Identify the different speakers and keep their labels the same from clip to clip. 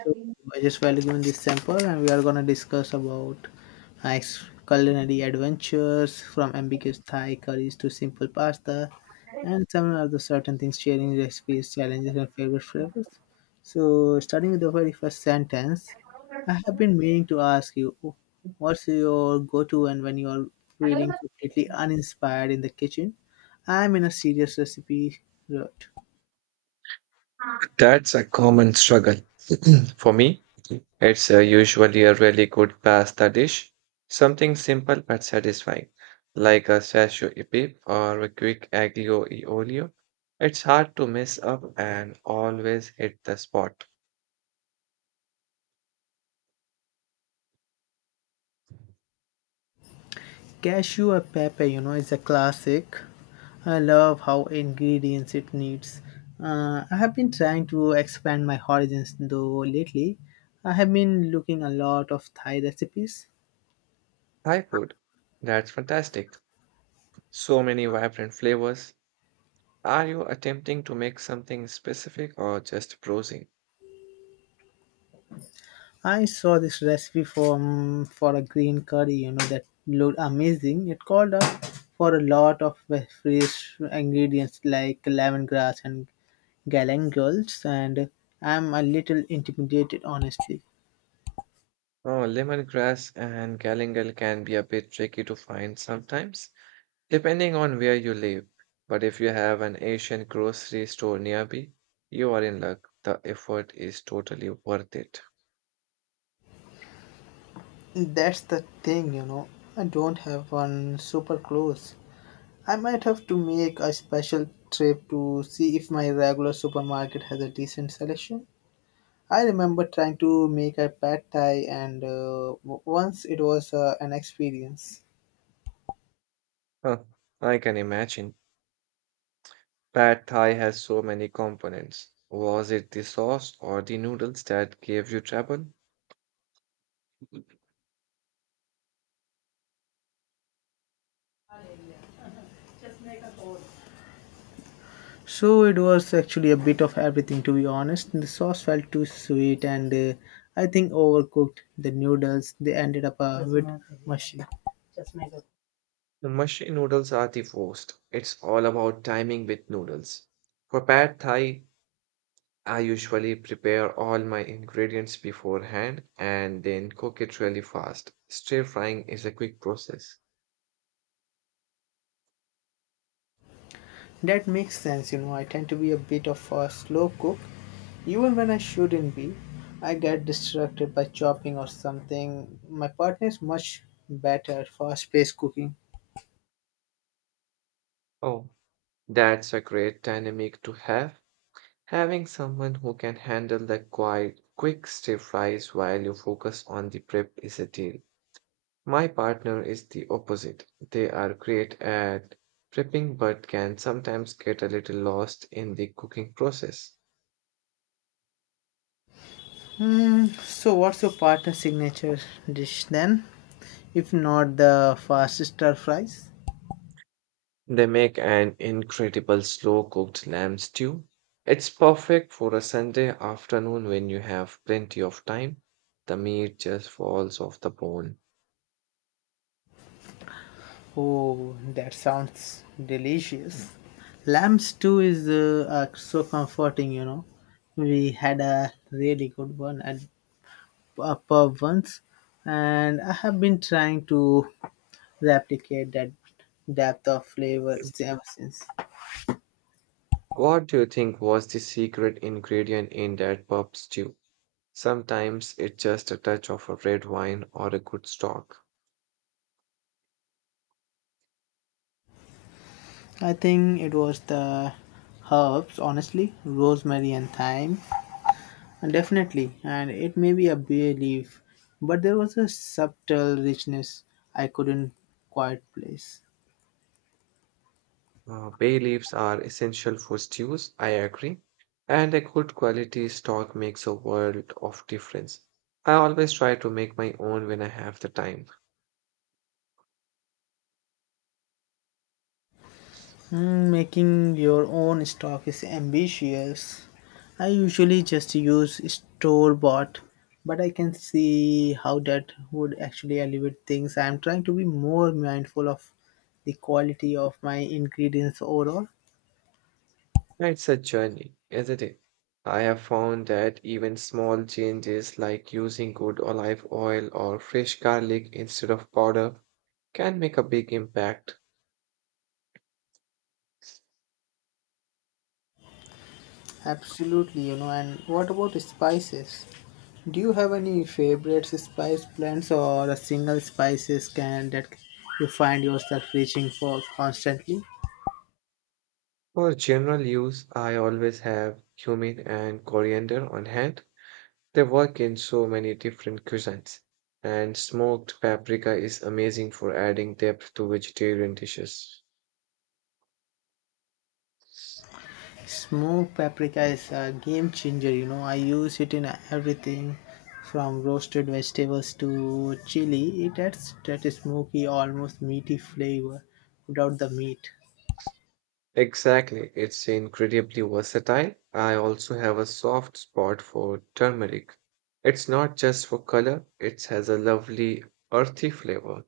Speaker 1: So I just while given this sample, and we are gonna discuss about nice culinary adventures from ambiguous Thai curries to simple pasta, and some other certain things, sharing recipes, challenges, and favorite flavors. So starting with the very first sentence, I have been meaning to ask you, what's your go-to and when you are feeling completely uninspired in the kitchen? I'm in a serious recipe rut.
Speaker 2: That's a common struggle. For me, it's usually a really good pasta dish, something simple but satisfying, like a sasho e pepe or a quick aglio e olio. It's hard to mess up and always hit the spot.
Speaker 1: Cashew or pepper, you know, is a classic. I love how ingredients it needs. I have been trying to expand my horizons though lately. I have been looking a lot of Thai recipes.
Speaker 2: Thai food, that's fantastic. So many vibrant flavors. Are you attempting to make something specific or just browsing?
Speaker 1: I saw this recipe from for a green curry, you know, that looked amazing. It called up for a lot of fresh ingredients like lemongrass and galangal, and I'm a little intimidated, honestly.
Speaker 2: Oh, lemongrass and galangal can be a bit tricky to find sometimes. Depending on where you live, but if you have an Asian grocery store nearby, you are in luck. The effort is totally worth it.
Speaker 1: That's the thing, you know. I don't have one super close. I might have to make a special trip to see if my regular supermarket has a decent selection. I remember trying to make a pad thai, and once it was an experience.
Speaker 2: Huh, I can imagine. Pad Thai has so many components. Was it the sauce or the noodles that gave you trouble?
Speaker 1: So it was actually a bit of everything, to be honest. The sauce felt too sweet, and I think overcooked the noodles. They ended up a bit mushy.
Speaker 2: The mushy noodles are the worst. It's all about timing with noodles. For Pad Thai, I usually prepare all my ingredients beforehand and then cook it really fast. Stir frying is a quick process.
Speaker 1: That makes sense, you know. I tend to be a bit of a slow cook. Even when I shouldn't be, I get distracted by chopping or something. My partner is much better at fast paced cooking.
Speaker 2: Oh, that's a great dynamic to have. Having someone who can handle the quiet, quick stir fries while you focus on the prep is a deal. My partner is the opposite. They are great at prepping but can sometimes get a little lost in the cooking process.
Speaker 1: So, what's your partner's signature dish then? If not the fast stir fries?
Speaker 2: They make an incredible slow cooked lamb stew. It's perfect for a Sunday afternoon when you have plenty of time. The meat just falls off the bone.
Speaker 1: Oh, that sounds delicious. Lamb stew is so comforting, you know. We had a really good one at upper ones, and I have been trying to replicate that depth of flavor ever since.
Speaker 2: What do you think was the secret ingredient in that pub stew? Sometimes it's just a touch of a red wine or a good stock.
Speaker 1: I think it was the herbs, honestly, rosemary and thyme, and definitely, and it may be a bay leaf, but there was a subtle richness I couldn't quite place.
Speaker 2: Bay leaves are essential for stews, I agree, and a good quality stock makes a world of difference. I always try to make my own when I have the time.
Speaker 1: Making your own stock is ambitious. I usually just use store bought, but I can see how that would actually elevate things. I am trying to be more mindful of the quality of my ingredients overall.
Speaker 2: It's a journey, isn't it? I have found that even small changes like using good olive oil or fresh garlic instead of powder can make a big impact.
Speaker 1: Absolutely, you know. And what about spices? Do you have any favorite spice blends or a single spices can that you find yourself reaching for constantly?
Speaker 2: For general use, I always have cumin and coriander on hand. They work in so many different cuisines, and smoked paprika is amazing for adding depth to vegetarian dishes.
Speaker 1: Smoked paprika is a game changer, you know. I use it in everything from roasted vegetables to chili. It adds that smoky, almost meaty flavor without the meat.
Speaker 2: Exactly, it's incredibly versatile. I also have a soft spot for turmeric. It's not just for color, it has a lovely earthy flavor.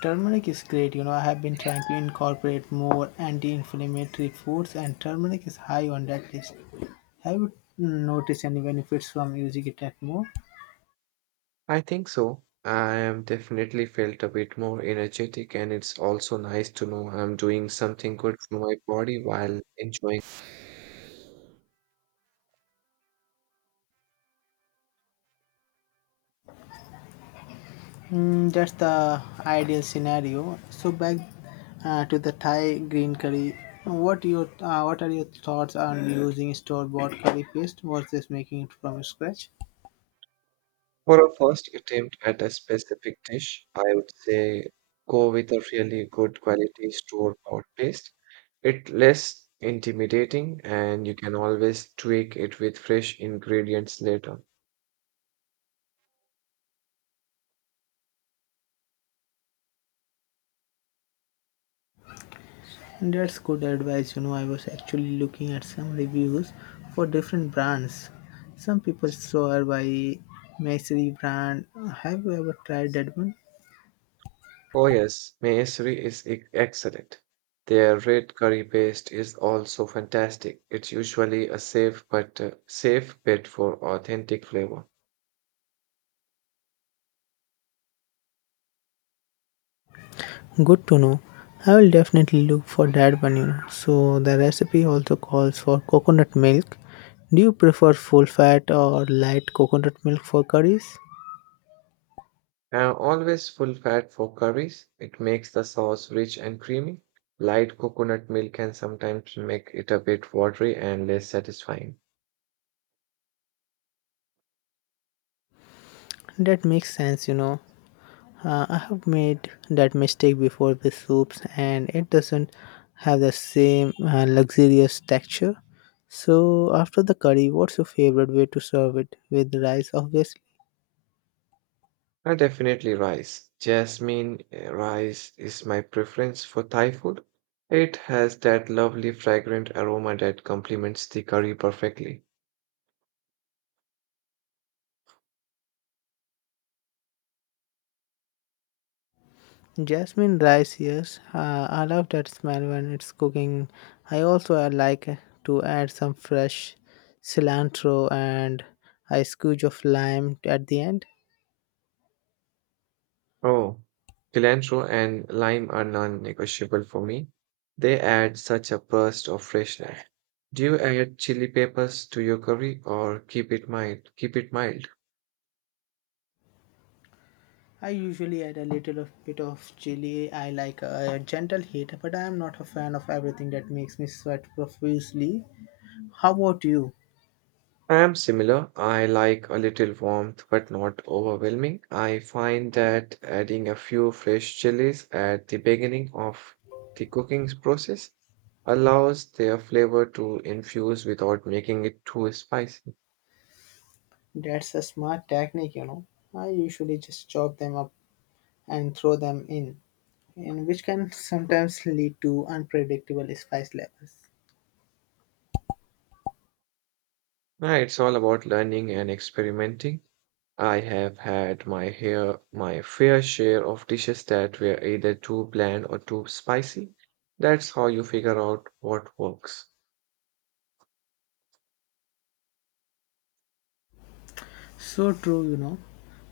Speaker 1: Turmeric is great, you know. I have been trying to incorporate more anti inflammatory foods, and turmeric is high on that list. Have you noticed any benefits from using it at more?
Speaker 2: I think so. I am definitely felt a bit more energetic, and it's also nice to know I'm doing something good for my body while enjoying.
Speaker 1: Mm, that's the ideal scenario. So back to the Thai green curry. What are your thoughts on using store-bought curry paste versus making it from scratch?
Speaker 2: For a first attempt at a specific dish, I would say go with a really good quality store-bought paste. It's less intimidating and you can always tweak it with fresh ingredients later.
Speaker 1: And that's good advice. You know, I was actually looking at some reviews for different brands. Some people swear by Maisry brand. Have you ever tried that one?
Speaker 2: Oh yes, Mayasuri is excellent. Their red curry paste is also fantastic. It's usually a safe but safe bet for authentic flavor.
Speaker 1: Good to know. I will definitely look for that one, you know. So the recipe also calls for coconut milk. Do you prefer full fat or light coconut milk for curries?
Speaker 2: Now, always full fat for curries. It makes the sauce rich and creamy. Light coconut milk can sometimes make it a bit watery and less satisfying.
Speaker 1: That makes sense, you know. I have made that mistake before with soups and it doesn't have the same luxurious texture. So after the curry, what's your favorite way to serve it? With rice, obviously.
Speaker 2: Now, definitely rice. Jasmine rice is my preference for Thai food. It has that lovely fragrant aroma that complements the curry perfectly.
Speaker 1: Jasmine rice, yes. I love that smell when it's cooking. I also like to add some fresh cilantro and a squeeze of lime at the end.
Speaker 2: Oh, cilantro and lime are non-negotiable for me. They add such a burst of freshness. Do you add chili peppers to your curry or keep it mild? Keep it mild.
Speaker 1: I usually add a little of bit of chili. I like a gentle heat, but I am not a fan of everything that makes me sweat profusely. How about you?
Speaker 2: I am similar. I like a little warmth but not overwhelming. I find that adding a few fresh chilies at the beginning of the cooking process allows their flavor to infuse without making it too spicy.
Speaker 1: That's a smart technique, you know. I usually just chop them up and throw them in, and which can sometimes lead to unpredictable spice levels.
Speaker 2: Yeah, it's all about learning and experimenting. I have had my hair, My fair share of dishes that were either too bland or too spicy. That's how you figure out what works.
Speaker 1: So true, you know.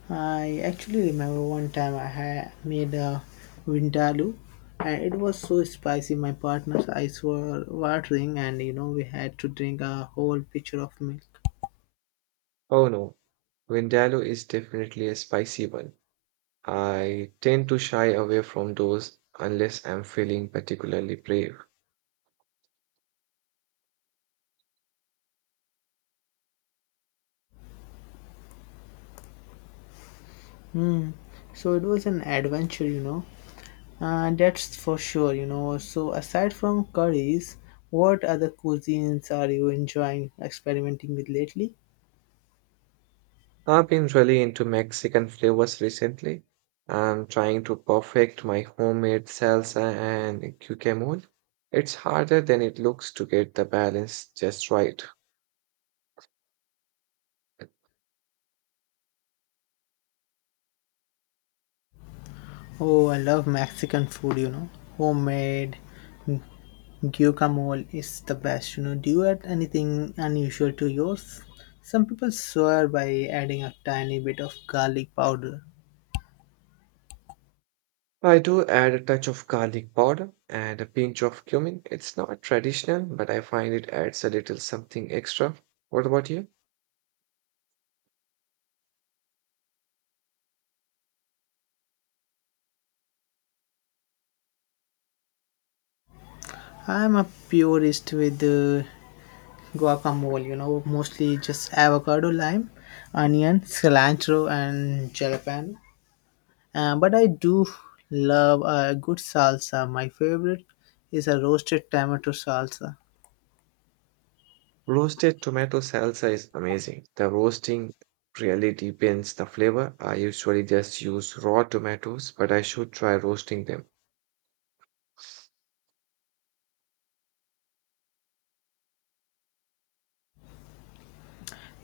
Speaker 1: I actually remember one time I had made a vindaloo and it was so spicy my partner's eyes were watering, and you know we had to drink a whole pitcher of milk.
Speaker 2: Oh no, Vindaloo is definitely a spicy one. I tend to shy away from those unless I'm feeling particularly brave.
Speaker 1: So it was an adventure, you know. And that's for sure, you know. So aside from curries, what other cuisines are you enjoying experimenting with lately?
Speaker 2: I've been really into Mexican flavors recently. I'm trying to perfect my homemade salsa and guacamole. It's harder than it looks to get the balance just right.
Speaker 1: Oh, I love Mexican food, you know. Homemade guacamole is the best. You know, do you add anything unusual to yours? Some people swear by adding a tiny bit of garlic powder.
Speaker 2: I do add a touch of garlic powder and a pinch of cumin. It's not traditional, but I find it adds a little something extra. What about you?
Speaker 1: I'm a purist with guacamole, you know, mostly just avocado, lime, onion, cilantro, and jalapeno. But I do love a good salsa. My favorite is a roasted tomato salsa.
Speaker 2: Roasted tomato salsa is amazing. The roasting really deepens the flavor. I usually just use raw tomatoes, but I should try roasting them.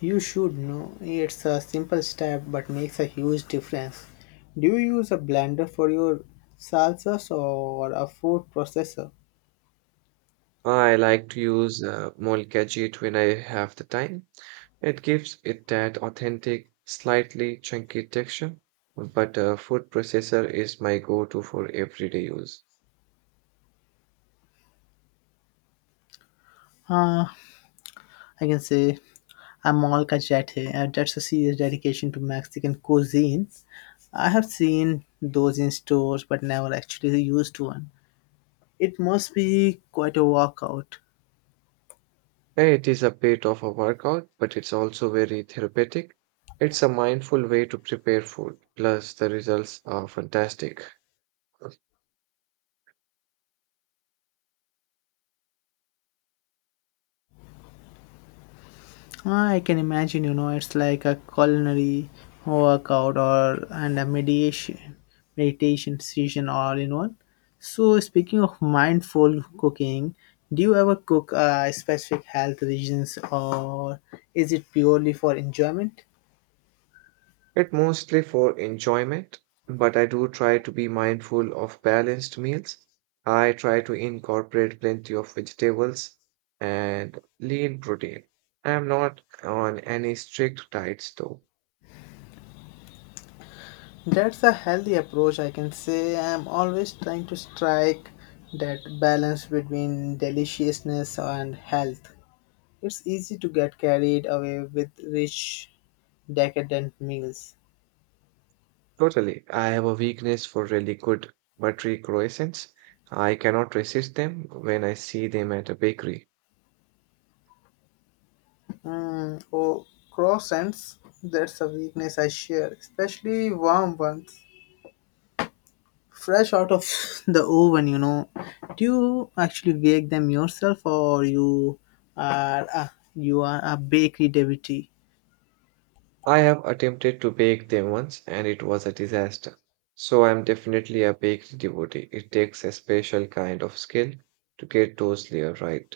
Speaker 1: You should know it's a simple step but makes a huge difference. Do you use a blender for your salsas or a food processor?
Speaker 2: I like to use molcajit when I have the time. It gives it that authentic, slightly chunky texture, but a food processor is my go-to for everyday use.
Speaker 1: Uh, I can say I'm all cachete, and that's a serious dedication to Mexican cuisine. I have seen those in stores but never actually used one. It must be quite a workout.
Speaker 2: Yeah, it is a bit of a workout, but it's also very therapeutic. It's a mindful way to prepare food, plus the results are fantastic.
Speaker 1: I can imagine, you know, it's like a culinary workout or and a meditation session all in one. So speaking of mindful cooking, do you ever cook specific health reasons or is it purely for enjoyment?
Speaker 2: It's mostly for enjoyment, but I do try to be mindful of balanced meals. I try to incorporate plenty of vegetables and lean protein. I'm not on any strict diets though.
Speaker 1: That's a healthy approach, I can say. I'm always trying to strike that balance between deliciousness and health. It's easy to get carried away with rich, decadent meals.
Speaker 2: Totally. I have a weakness for really good buttery croissants. I cannot resist them when I see them at a bakery.
Speaker 1: Mm, oh, croissants, that's a weakness I share, especially warm ones. Fresh out of the oven, you know. Do you actually bake them yourself or you are a bakery devotee?
Speaker 2: I have attempted to bake them once and it was a disaster. So I'm definitely a bakery devotee. It takes a special kind of skill to get those layers right.